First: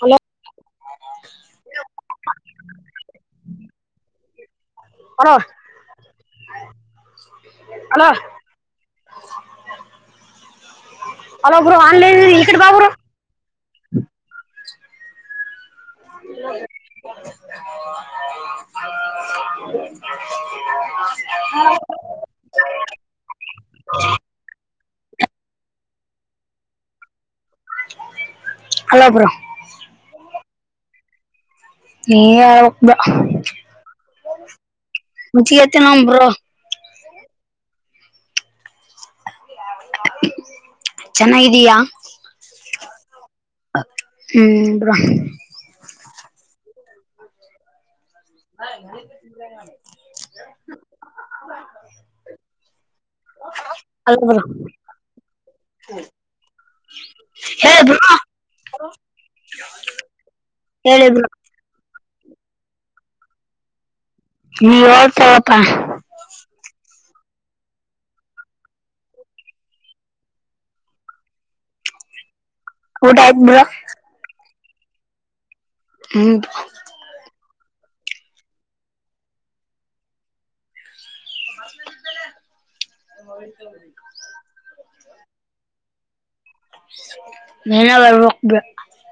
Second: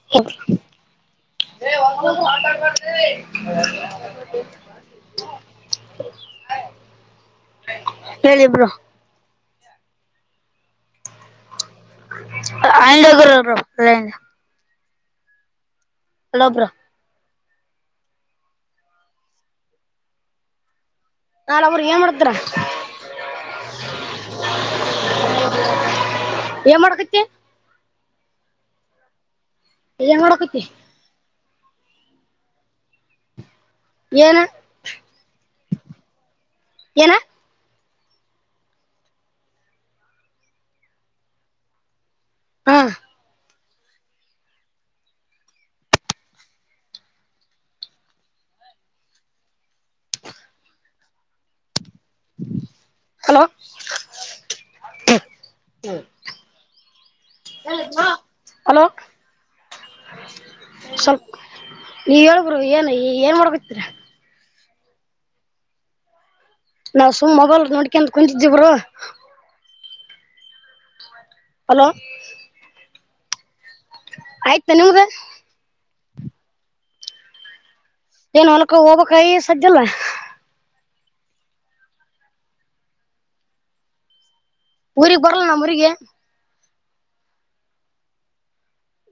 Hello hello hello hello bro online ಈ ಕಡೆ ಆಯ ಅನು ಹಲೋ ಬ್ರೋ [unintelligible] ಹ [unintelligible] ನಾ ಅವ್ರ ಏನ್ ಮಾಡತರ ಏನ್ ಮಾಡಕತಿ ಹಲೋ ಬರೋ ಏನ್ ಮಾಡ್ಕುತ್ತಿ ನೀ ಯ ಏನ [unintelligible] ಏನ ಚೆನ್ನಾಗಿದ್ದಯಾ ಹಾ ಹ್ಮ್ ಬ್ರೋ ಹ ಹಲೋ ಹಲೋ ಬ್ರೋ ಹೇಳಿ ಬ್ರೋ ಹಲೋ ಹೇಳಿ ಬ್ರೋ ನೀವ್ ಹೇಳ ಬ್ರೋ ಏನ್ ಏನ್ ಮಾಡ್ಬೇಕತಿರ ನೀ ಅವ ಸಪಾ ನಾವು ಸುಮ್ ಮೊಬೈಲ್ ನೋಡ್ಕಂತ ಕುಂತಿವಿ ಬ್ರೋ ಹಲೋ ಹ ಊಟ ಆಯ್ತ ಬ್ರೋ ಆಯ್ತಾ ನಿಮ್ದು ಹ್ಮ ಏನ್ ಹೊಲ್ಕ ಹೋಗ್ಬೇಕ್ ಇ ಸದ್ದ ಇಲ್ಲ [unintelligible] ಊರಿಗೆ ಬರಲ್ಲ ನಮ್ ಊರಿಗೆ ಇಲ್ಲ್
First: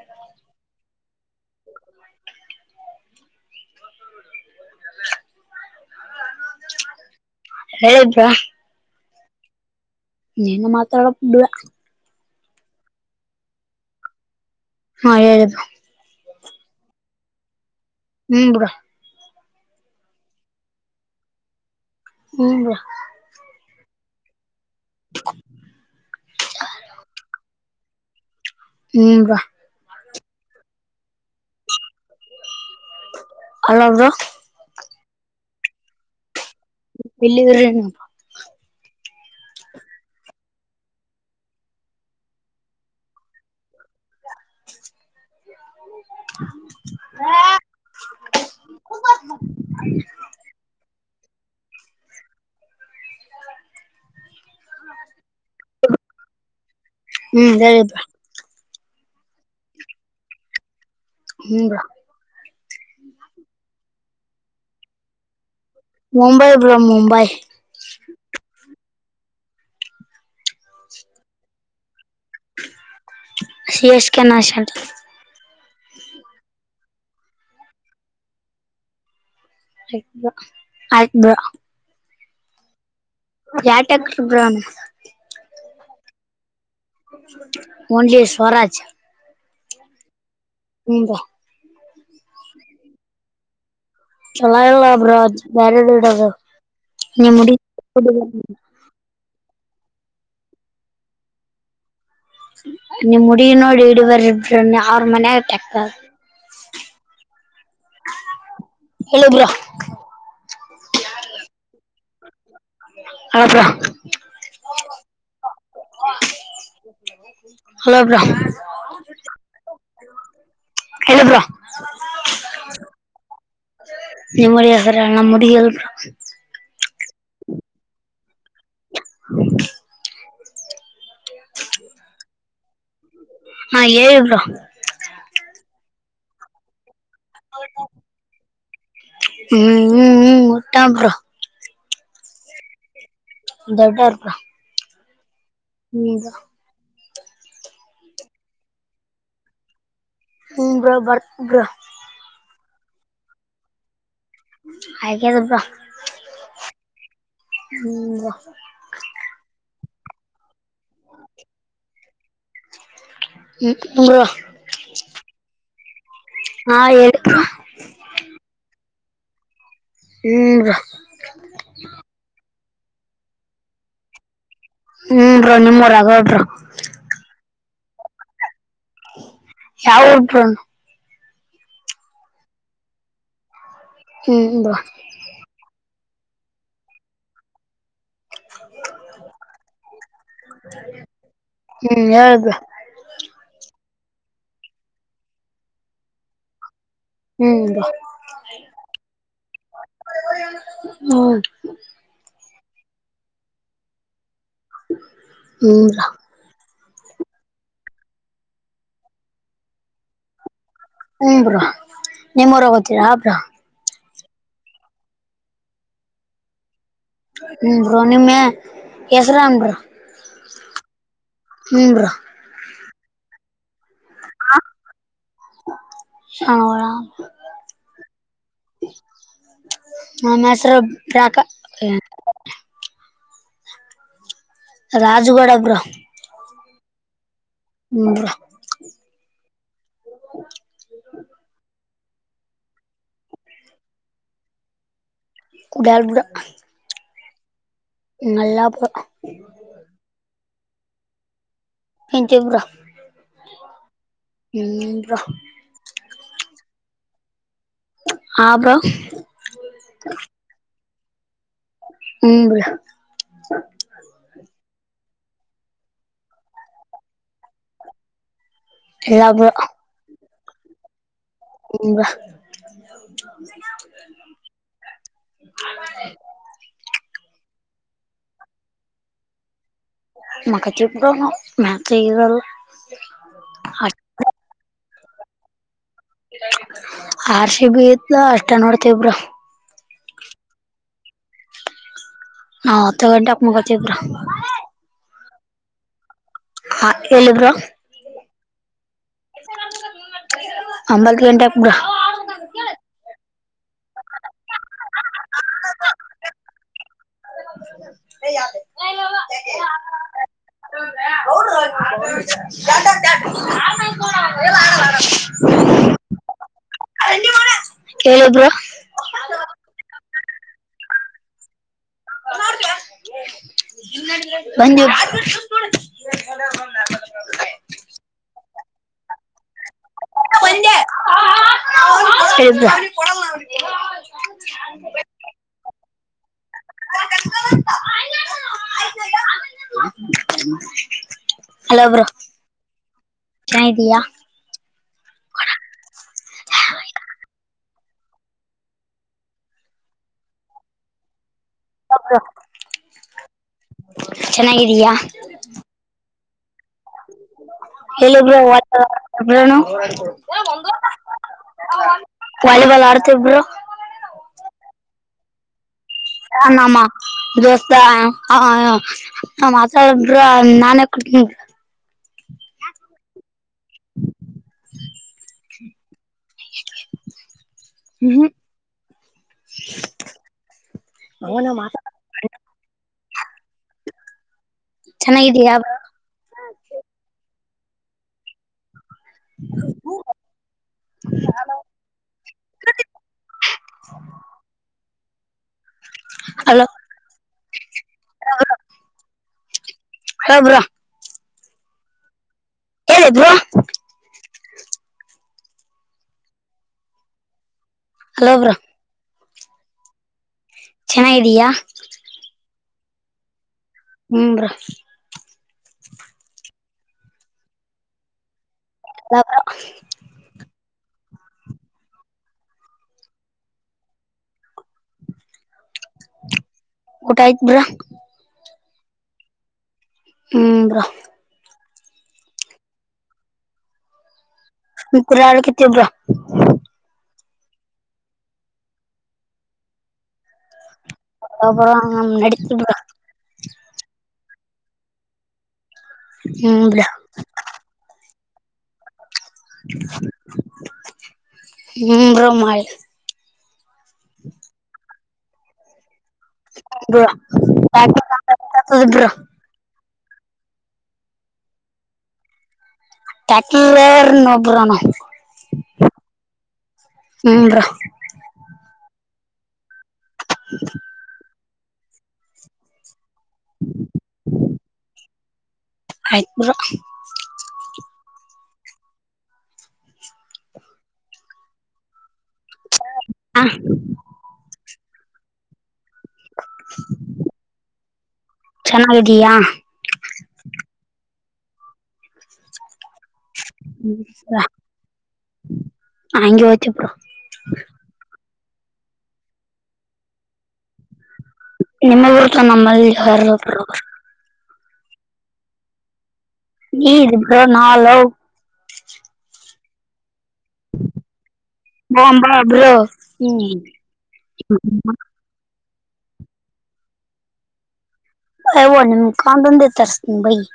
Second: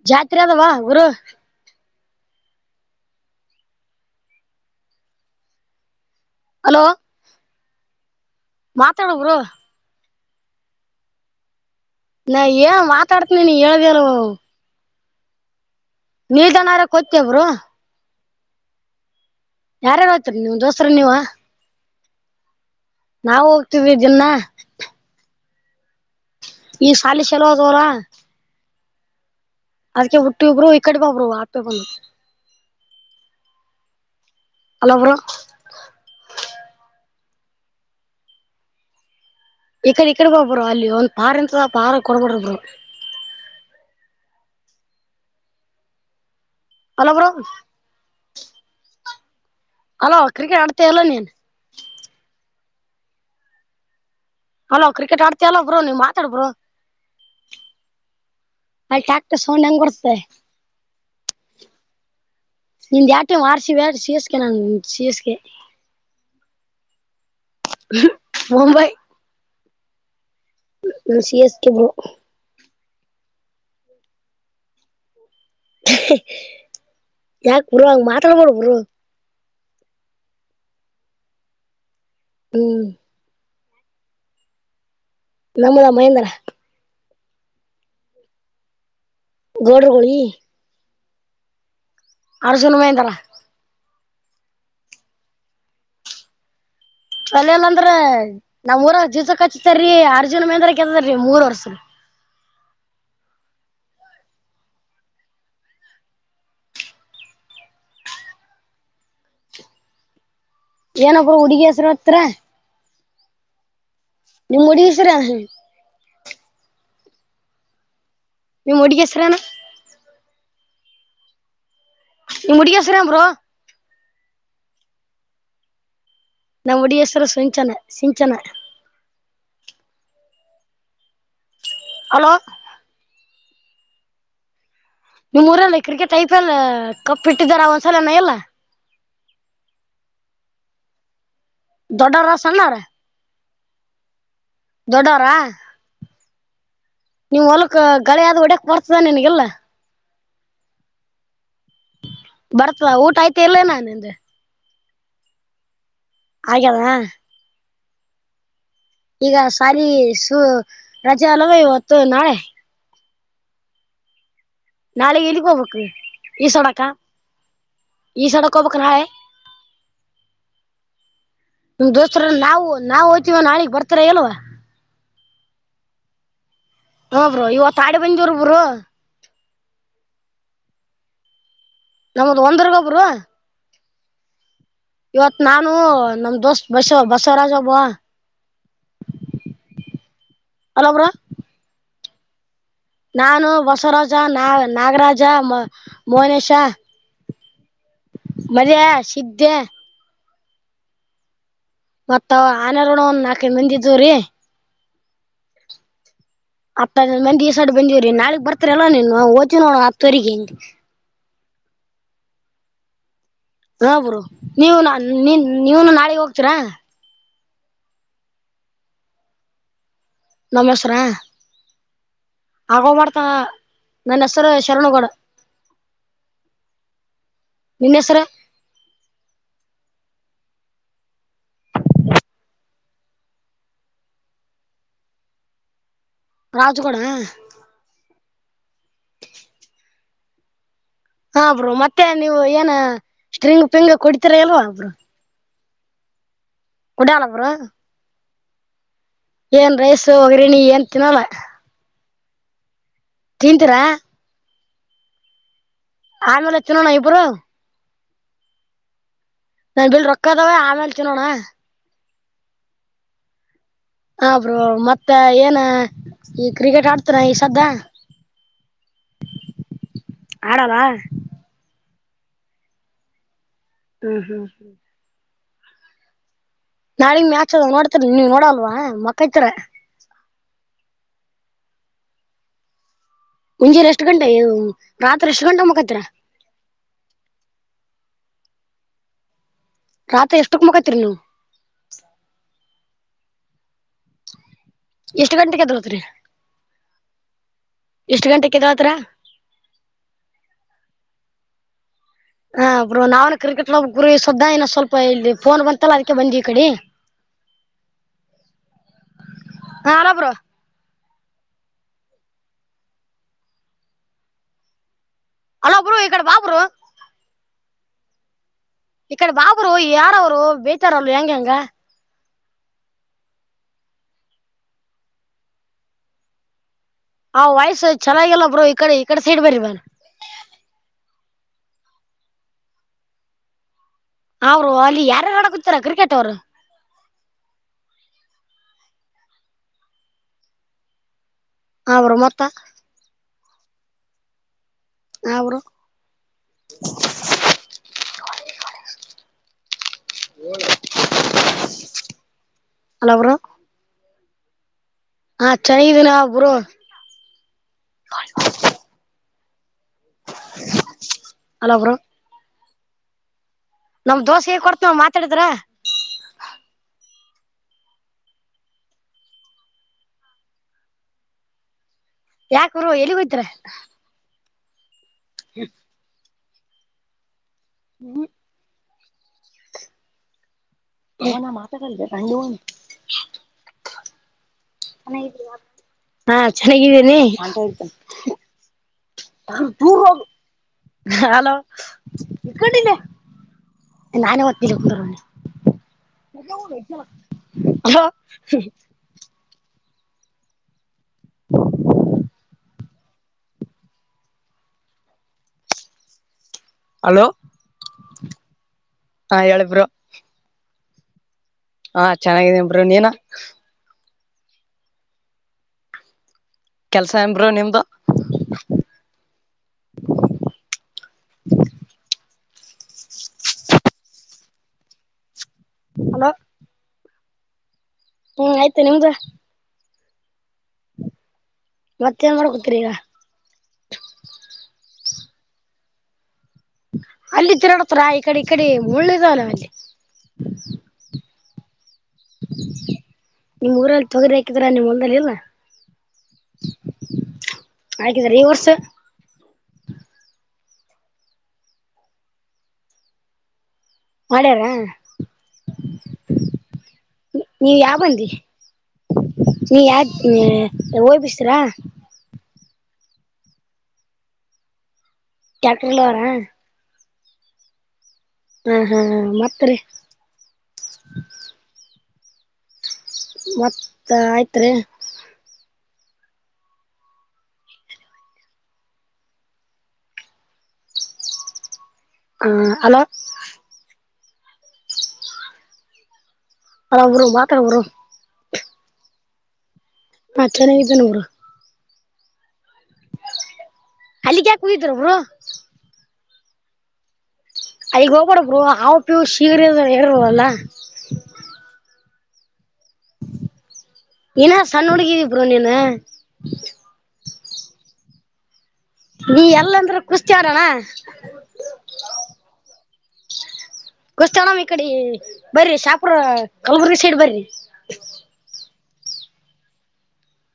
ಜಾತ್ರೆ ಆದ ಬಾ ಬ್ರೋ ಹಲೋ ಹೇಳಿದ್ರಾ ಮಾತಾಡು ಬ್ರೋ ನೀನು ಮಾತಾಡು ನಾ ಏನ್ ಮಾತಾಡ್ತಿನ ನೀ ಹೇಳ್ದನು ಹಾ ಹೇಳಿ ಬ್ರೋ ನಿಲ್ದಣ್ಣ ಹರಿಯಕ್ಕೆ ಹೋಗ್ತೀಯ ಬ್ರೋ ಹ್ಮ್ ಬಿುಡಾ ಯಾರ್ಯಾರು ಹೊಯ್ತರಿೀ ನೀವ್ ದೋಸ್ರ ನೀವ ಹ್ಮ ನಾವು [unintelligible] [inaudible] ಈ ಸಾಲಿ ಚಲೋ ಅಧ್ವರ [inaudible] [unintelligible] ಅದ್ಕ್ಕೆ ಹುಟ್ಟಿ ಇಬ್ರು ಈ ಕಡೆ ಬ ಒಬ್ರು ಆಪೆ ಬಂದು ಅಲ್ಲದು ಹಲೋ ಬ್ರೋ [unintelligible] ಈಕಡೆ ಈಕಡೆ ಬ ಬ್ರೋ ಅಲ್ಲಿ ಒಂದ್ ಪಾರ್ ಇಂತ ಪಾರ ಕೊಡ್ಬಡ್ರ bro [inaudible] hello bro hello cricket ಆಡ್ತ ಇಲ್ಲ ನೀನ್ [inaudible] ಅಲೋ ಕ್ರಿಕೆಟ್ ಆಡ್ತಲ್ಲ ಬ್ರೋ ನೀವ್ ಮಾತಾಡ್ ಬ್ರೋ ಹ್ಮ್ ಹೇಳಿ ಬ್ರೋ ಅ ಟಾಕ್ಟರ್ ಸೌಂಡ್ ಹೆಂಗ್ ಬರುತ್ತೇ ಹ್ಮ್ ಬ್ರೋ ನಿಂದು ಯಾವ್ ಟೀಮ್ ಆರ್ ಸಿ ಬಿ ನ ಸಿ ಎಸ್ ಕೆ ನಾ C S K Mumbai bro Mumbai Mumbai C S K bro C S K ಯಾಕ ಬ್ರೋ ಹಾಂಗ ಮಾತಡಬೇಡ ಬರೋ ಆಯ್ ಬ್ರೋ ಹ್ಮ್ [inaudible] ನಮ್ಮದ ಮಹೇಂದ್ರ ಓನ್ಲಿ ಸ್ವರಾಜ್ ಗೌಡ್ರು ಗೂಳಿ ಹ್ಮ ಬ್ರೋ ಅರ್ಜುನ್ ಮಹೇಂದ್ರ [unintelligible] ನಿಮ್ ಹುಡಿ ಪಲೆಲ್ಲಂದ್ರೆ ನಮ್ ಊರಾಗ ಜೀಸ ಕಚ್ಚ ಕೆತರಿೀ ಅರ್ಜುನ್ ಮೇಂದ್ರ ಗೆದ್ದರಿ ಮೂರ್ ವರ್ಷ [unintelligible] ಏನ ಬ್ರೋ ಹುಡ್ಗಿ ಹೆಸರು ಹತ್ರ [inaudible] ನಿಮ್ ಹುಡುಗಿ ಹೆಸರ ಹಲೋ ಬ್ರೋ ನಿಮ್ ಹುಡುಗಿ ಹೆಸರೇನ ಹೇಳಿ ಬ್ರೋ ನಿಮ್ ಹುಡುಗಿ ಹೆಸರೇನು ಬ್ರೋ ನಿಮ್ಮಡಿ್ರ ನಮ್ಮ ಮುಡಿ ಎಲ್ [unintelligible] ನಮ್ಮ ಉಡಿಯಸ್ರು ಸಿಂಚನ ಸಿಂಚನ ಹ [inaudible] ಹಲೋ ಹಾ ಹೇಳಿ ಬ್ರೊ ನಿಮ್ಮ್ಊರಲ್ಲಿ ಕ್ರಿಕೆಟ್ ಐ ಪಿ ಎಲ್ ಕಪ್ಪಿಟ್ಟಿದಾರ ಒಂದ್ಸಲನ ಎಲ್ಲ ಹ್ಮ್ ಹ್ಮ್ ಹ್ಮ್ಊಟಾ ಬ್ರೊ ದೊಡ್ಡರ ಸಣ್ಣರ ದೊಡ್ಡಾರೋಪ ದೊಡ್ಡವ್ರ ಹ್ಮ್ ನೀವ್ ಹೊಲಕ್ ಗಳಿಾದ ಒಡಕ್ ಬರ್ತದ ನಿಿನಗೆಲ್ಲಾ [unintelligible] ಹ್ಮ್ ಬ್ರೋ ಬರತ್ ಬ್ರೊ ಬರ್ತಾದ ಊಟ ಆಯ್ತ ಇಲ್ಲೇ ನಾ ನಿಂದು ಹಾಗೆದಪ್ಪಾ ಆಗ್ಯದ ಹ್ಮ್ ಈ ಸು ರಜ ಅಲ್ವಾ ಇವತ್ತು ನಾಳೆ ಕ [unintelligible] ನಾಳೆ ಎಲ್ಲಿಗ್ ಹೋಗ್ಬೇಕ್ ಈ ಹಾ ಸೊಡಕ ಹೇಳಿ ಬ್ರೋ ಈ ಸೊಡಕ್ ಹೋಗಬಕ್ ನಾಳೆ ಹ್ಮ್ ಬ್ರೋ ಹ ದೊಸರ ನಾವ [unintelligible] ನಾವ್ ಹೊಯ್ತೀವ ನಾಳಿಗ್ ಬರ್ತಿರಾ ಎಲ್ವಾ ಹ್ಮ ನಿಮ್ೂರಗರು [unintelligible] ಹು ಬ್ರೊ ಇವತ್ತು ಆಡ ಬಂದಿರು ಬ್ರೊ ಯಾವ ಉಬ್ರನು ನಮದು ಒಂದರ್ಗ ಒಬ್ರು ಹ್ಮ್ ಬ್ರೋ [unintelligible] ಇವತ್ ನಾನು- ನಮ್ದೋಸ್ ಬಸವ ಬಸವರಾಜ ಒಬ್ಬ ಹಲೋ ಬ್ರೊ ಹ್ಮ್ ಯೌ್ದು [unintelligible] ನಾನು ಬಸವರಾಜ ನಾ ನಾಗರಾಜ ಮ ಮೋನೇಶ ಹ್ಮ್ ರ ಮಲ್ಯ ಸಿದ್ದೆ [unintelligible] ಹ್ಮ್ ಮತ್ತ ಆನಾರಣ ಒಂದ್ ನಾಲ್ಕೈ ಮಂದ ಇದವ್ರೀ [unintelligible] ಹ್ಮ ಅತ್ತ ಮಂದಿ ಈ ಸೈಡ್ ಬಂದಿವವ್ರೀ ನಾಳಗ್ ಬರ್ರಿಲ್ಲ ನೀನ್ ಹಓಚಿ ನೋಡ ಹತ್ರೆರಿಗೆ ಹಿಂಗ [unintelligible] ಹ್ಮ ಬ್ರೊ ನಿಮ್ಮ್ ಊರ ಹೋತೀರಾ ಬ್ರೊ ನೀವ ನೀ ನೀವನು ನಾಳೆಗೆ ಹೋಗ್ತೀರಾ [unintelligible] ಹ್ಮ ಬ್ರೊ ನಿಮ್ಮೆ ಹೆಸರು ಏನ್ ಬ್ರೊ ನಮ್ಮ ಹೆಸರ ಬ್ರೋ ಆಗೋ ಮಾಡ್ತಾ ನನ್ನ ಹೆಸರ ಶರಣಗೌಡ ಶಾಣಗೋಳ ನಿನ್ನ ಹೆಸರ ಪ್ರ ಪ್ರಾಕ ರಾಜಗಡ ಬರ ರಾಜಗೌಡ ಹ್ಮ ಬ್ರೋ ಹ ಹಾ ಬ್ರೋ ಮತ್ತೆ ನೀವು ಏನ ಸ್ಟ್ರಿಂಗ್ ಪಿಂಗ ಕುಡಿತೀರ ಇಲ್ವಾ ಬ್ರೋ. ಕುಡಿಲಬಿಡ ಕುಡಾಲ ಬ್ರೋ ನಲ್ಲಾಪ ಏನ್ ರೈಸ್ ಹೋಗ್ರಣಿ ಏನ್ ತಿನ್ನೋಲ ಹಿಂತಿ ಬ್ರೋ ತಿಂತೀರಾ ಹ್ಮ್ ಬ್ರೋ ಆಮೇಲೆ ತಿನ್ನೋಣ ಇಬ್ರು ಹ ಬ್ರೋ ನನ್ನ ಹತ್ತೇಲ ರೊಕ್ಕದಾವ ಆಮೇಲೆ. ತಿನ್ನುಣ್ಣ ಹ್ಮ್ ಬ್ರೋ ಹ ಬ್ರೋ ಮತ್ತೆ ಏನ ಈ ಕ್ರಿಕೆಟ್ ಆಡ್ತನ ಈ ಸದ್ದ ಇಲ್ಲ ಬ್ರೋ ಆಡನಾ ಹ್ರ ಹ್ಮ್ ಹ್ಮ್ ಹ್ಮ್ [unintelligible] ನಾಳಿಗೆ ಮ್ಯಾಚ್ ನೋಡ್ತರಿ ನೀವ್ ನೋಡಲ್ವ ಮಕ್ಕತಿರ್ ಮಕ್ಕ [inaudible] ಮುಂಜೆಲೆ ಎಷ್ಟು ಗಂಟೆಗೆ ರಾತ್ರಿ ಎಷ್ಟ ಗಂಟಗ ಮಕತ್ತೀರಾ ರ ಸಿ ಬಿ ಇತ್ತ ಅಷ್ಟ ನೋಡ್ತೇವಿ ಬ್ರೋ. ರಾತ್ರಿ ಎಷ್ಟಕ್ ಮಕ್ಕತಿರಿ ನೀವ ಹತ್ತ ಗಂಟಕ ಮಕ್ಕೊಂತೀವಿ ಬ್ರೋ ಎಷ್ಟ್ ಗಂಟೆಗೆ ಎದ್ದೇಲತೀರಿ. ಹೇಳಿ ಬ್ರೋ ಎಷ್ಟು ಗಂಟೆಕ ಎದ್ದೇಳತೀರ ಒಬ್ಬಂತ ಗಂಟೆಕ ಬ್ರೋ ಹಾ ಬ್ರೋ ನಾವ ಕ್ರಿಕೆಟ್ ನ ಗುರು ಸುದ್ದಾ ನ ಸ್ವಲ್ಪ ಇಲ್ಲಿ ಫೋನ್ ಬಂತಲ್ಲ ಅದಕ್ಕೆ ಬಂದಿ ಈ ಕಡೆ. ಸ ಯ ಹಾ ಅಲ್ಲ ಬ್ರೋ [inaudible] ಹೌಲ್ಲ ಆ [inaudible] ಹಲೋ ಬ್ರೋ ಈ ಕಡೆ ಬಾ ಬ್ರೋ ಕೇಳಿದ್ರು ಈ ಕಡೆ ಬಾ ಬ್ರೋ ಯಾರವ್ರು ಬೇತಾರ ಯಂಗ ಅಂಗ [inaudible] [unintelligible] ಆ ವಯ್ಸ ಚೆನ್ನಾಗಿಲ್ಲ ಬ್ರೋ ಕಡೆ ಈ ಕಡೆ ಸೈಡ್ ಬರ್ರಿ ಬನ್ [unintelligible] [inaudible] ಅವರು ಅಲ್ಲಿ ಯಾರ ಯಾರ ಆಡಕುತ್ತಾರ್ ಕ್ರಿಕೆಟ್ ತ್ತರ [inaudible] ಅದ್ರ ಮೊತ್ತ ಚೆನ್ನಾಗಿ ಇದೀಯಾ ಹಾ ಬ್ರೋ ಹ ಹಲೋ ಬ್ರೋ ಚೆನ್ನಾಗಿದೀಯಾ ಹ ಚಲೋ ಇದೇನ ಬ್ರೋಂ ಹೇಳಿ ಬ್ರೋ ಏನು ಅಲ್ಲೋ ಬ್ರೋ ವಾಲಿಬಾಲ್ ಆಡ್ತೀವ್ ಬ್ರೋ ನಮ್ಮ ದೋಸ್ತ ಗೆ ಕೊಡ್ತನ ಮಾತಾಡಿದ್ರ ನಮ್ಮ ದೋಸ್ತ ಹ ಮಾತಾಡ್ರ ನಾನೇ ಕೊಡತನ ಯಾಕ ಬ್ರೋ ಎಲ್ಲಿಗೋಯ್ತರ [inaudible] ಹ್ಮ [unintelligible] ಹ್ಮ್್ಮ [inaudible] [unintelligible] ಚೆನ್ನಾಗಿದೀಯಾ ಹಾ ಚೆನ್ನಾಗಿದ್ದೇನೆ [unintelligible] ೂರ್ ಹೋಗ ಹಲೋ ಇತ್ಕೊಂಡಿದ್ದೆ ನಾನೇ ದತನಿ ಕ ಹಲೋ ಹಲೋ ಹಲೋ ಬ್ರೋ ಹೇಳಿದ್ವಾ ಹಲೋ ಹಲೋ ಬ್ರೋ ಹಾ ಹೇಳ ಬ್ರೋ ಚೆನ್ನಾಗಿದ್ದೀಯಾ ಹಾ ಚೆನ್ನಾಗಿದೀನ್ ಬ್ರೋ ನೀನು ಹ್ಮ್ರ ಕೆಲ್ಸ ಎಂಬರು ನಿಮ್ದು ಅ [unintelligible] ಹಲೋ ಊಟ ಆಯ್ತ್ ಬ್ರೋ ಹ್ಮ್ ಆಯ್ತು ನಿಮ್ದು ಹ್ಮ ಮತ್ತೆ ಹೆಂಗಡ್ಕೋತರಿ ಈಗ ಮಳ [unintelligible] ಅಲ್ಲಿ ತಿರಡತರಾ ಈ ಕಡೆ ಈ ಕಡೆ ಮುಳ್ಳಿದಲ್ಲ ಅಲ್ಲಿ ಹರ [unintelligible] ನಿಮ್ ಊರಲ್ಲಿ [unintelligible] ಕಿದ್ರ ನಿಮ್ಮ [unintelligible] ಹ್ಮ್ ಹಾಕಿದ್ರ ಈ ವರ್ಸ್ ಹ್ಮ ಬ್ರೋ ಮಲ್ ಮಾಡ್ಯಾರ ಹೌ ನೀವ್ ಯಾವ ಯಿದರು [unintelligible] ಹ್ಮ ಯ್ ಬಿಸ್ರಾ ಟಕಾರ ಒಬರಾನ [unintelligible] ಟ್ಯಾಕ್ಟರ್ಲವರ ಹೂ ಬ್ರೋ ಹಾ ಹಾ ಹ ಮತ್ತರಿ ಹ್ಮ ಮತ್ತ ಆಯ್ತ್ ರೀ ಆಯತ್ಮರ [unintelligible] ಹಾ ಹಲೋ ಹಾ ಅ ಬ್ರೋ [inaudible] ಚೆನ್ನಾಗಿದ್ದೀಯಾ ಮತ್ ಚೆನ್ನಾಗಿದ್ದ ಬ್ರೋ [inaudible] ಅಲ್ಲಿಗೆ ಯಾಕೆ ಹೋಗಿದ್ದೀರಾ ಬ್ರೋ ಹಂಗೆ ಹತ ಬ್ರೋ ಅಗ ಹೋಗಬಡಬ್ರು ಹವು ಪ್ಯವರು ಶೀರಿ ಹೇಳರುಲ್ಲ ನಿಮಲ್ಲಿ ನಮ್ಮಲ್ಲಿ ಯಾರ [unintelligible] ಏನ ಸಣ್ಣ [unintelligible] ಬ್ರೋ ನೀನು [unintelligible] ನೀ ಎಲ್ಲಂದ್ರೆ [unintelligible] ಬ್ರೋ ಹ್ಮ್ ಕುಸ್ತರಾಮ ಇ ಕಡಿ ಬರ್ರಿ ಶಾಪುರ ಕಲಬುರ್ಗಿ ಸೈಡ್ ಬರಿ ಹ್ಮ ಕಾ ಬಂದ ತರ್ಸ ಬೈ [inaudible]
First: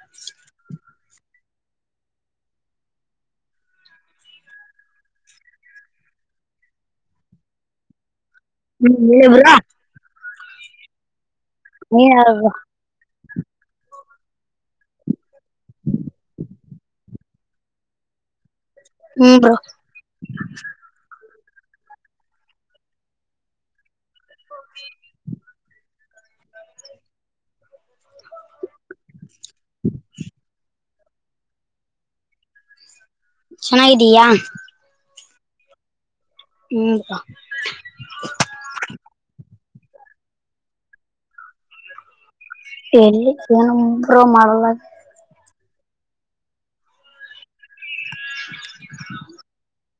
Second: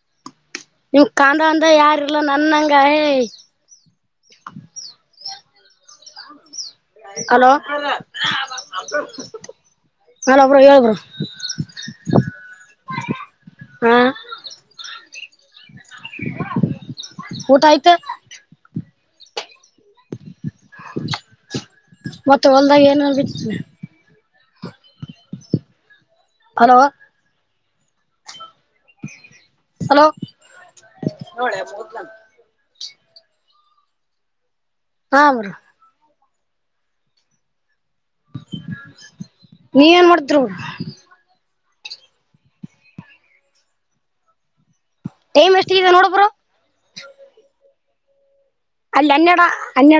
ನಿವ್ ಕಾಂತಾಂದ ಯಾರು ಇಲ್ಲ ನನ್ನಂಗ ಏಯ್ ಹಲೋ ಹ್ಮ್ ಹೇಳವ್ರಾ [unintelligible] [unintelligible] ಹರಬ್ರು ಹೇಳಬ್ರು ನೀ ಯಾರ ಬ್ರೊ ಹಾ ಊಟ ಆಯ್ತ್ ಹ್ಮಬ್ರೊ ಮತ್ತೆ ಹೊಲ್ದಾಗ ಏನನ್ ಬಿಟ್ ಜಿ [unintelligible] ಹಲೋ ಹಲೋ ನೋಡ ಹೋದ್ಲ [inaudible] ಚೆನ್ನಾಗಿದ್ದೀಯಾ ಹ ಬ್ರೊ ಹ್ಮ್ಾ [unintelligible] ಹ [inaudible] ನೀವ್ ಏನ್ ಮಾಡಿತ್ರ್ ಬ್ರೊ ಎಲ್ಲಿ ಏನರು ಮಾಡಲ [unintelligible] ಟೈಮ್ ಎಷ್ಟಿದೆ ನೋಡು ಬ್ರೊ ಜಿ [inaudible] ಕೊ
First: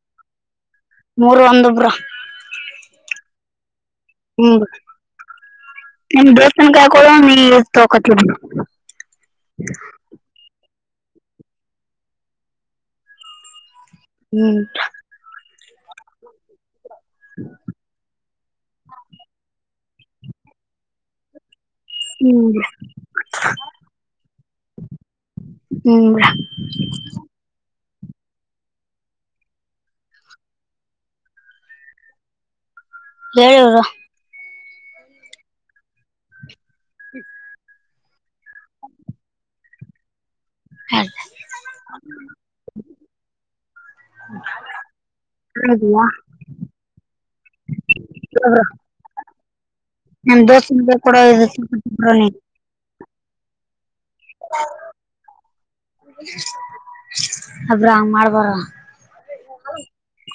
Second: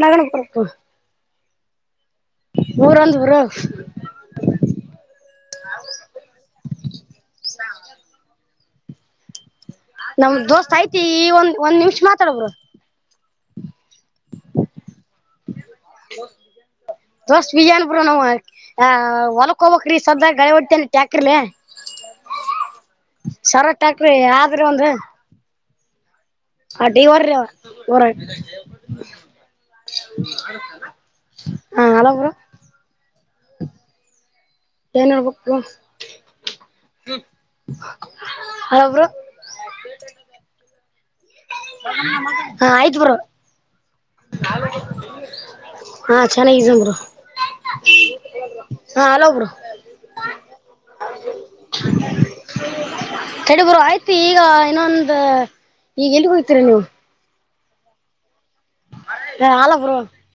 [unintelligible] ಮೂರು ಒಂದು ಬ್ರೊ ಊರ ಅಂದ ಬರು [unintelligible] ಹ್ಮ ಬ ಕ ಕೊಕ [unintelligible] ನಮ್ ದೋ ಐತಿ ಈ ಒಂದ್ ಒಂದ್ ನಿಮಿಷ್ ಮಾತಾಡು ಬ್ರೊ ಹ್ಮ್ ಕೆ [inaudible] ದೋಸ್ ಬಿಜ ಅನ್ ಬಿ ನಾವವು ಆ ಹೊಲಕ ಹಬಕ್ರೀ ಸದ ಗಳ ಹೊಡ್ತ [unintelligible] ಕೇಕ್ರೆಲ ಹ್ಮ್ ಶರತ್ಾಕ್್ರಿ ಆದ್ರಿ ಒಂದು [unintelligible] ಹ್ಮ್ ಅಡಿ ಹೊರ್ರ ರ ಹ ಹಲೋ ಬುರ [unintelligible] ಹೇಳು ಬ್ರೊ ಏನ್ ಹೇಳ್ಬೇಕು ಬ್ರೊ ಹ್ಮ [inaudible] ಹಾಯ್ ಬ್ರೋ ಹಾ ಹಾ ಆಯ್ತ್ ಬ್ರೋ ಬ್ರೋ ಹಾ ಚೆನ್ನಾಗಿದ್ದೀನಿ ಬ್ರೋ ಹಾ ಹಲೋ ಬ್ರೋ ನಮ್ ದೋಸ್ತನ ಕೈಯ ಕೊಡು ಇದೆನ್ನ ನೀ ತಡಿ ಬ್ರೋ ಆಯ್ತ ಈಗ ಇನ್ನೊಂದ ಈಗ ಎಲ್ಲಿ ಹೋಗ್ತೀರ ನೀವು ಅಬ್ರಾ ಹಂಗ್ ಮಾಡ್ಬಾರ ಹೆ ಹಲೋ ಬ್ರೋ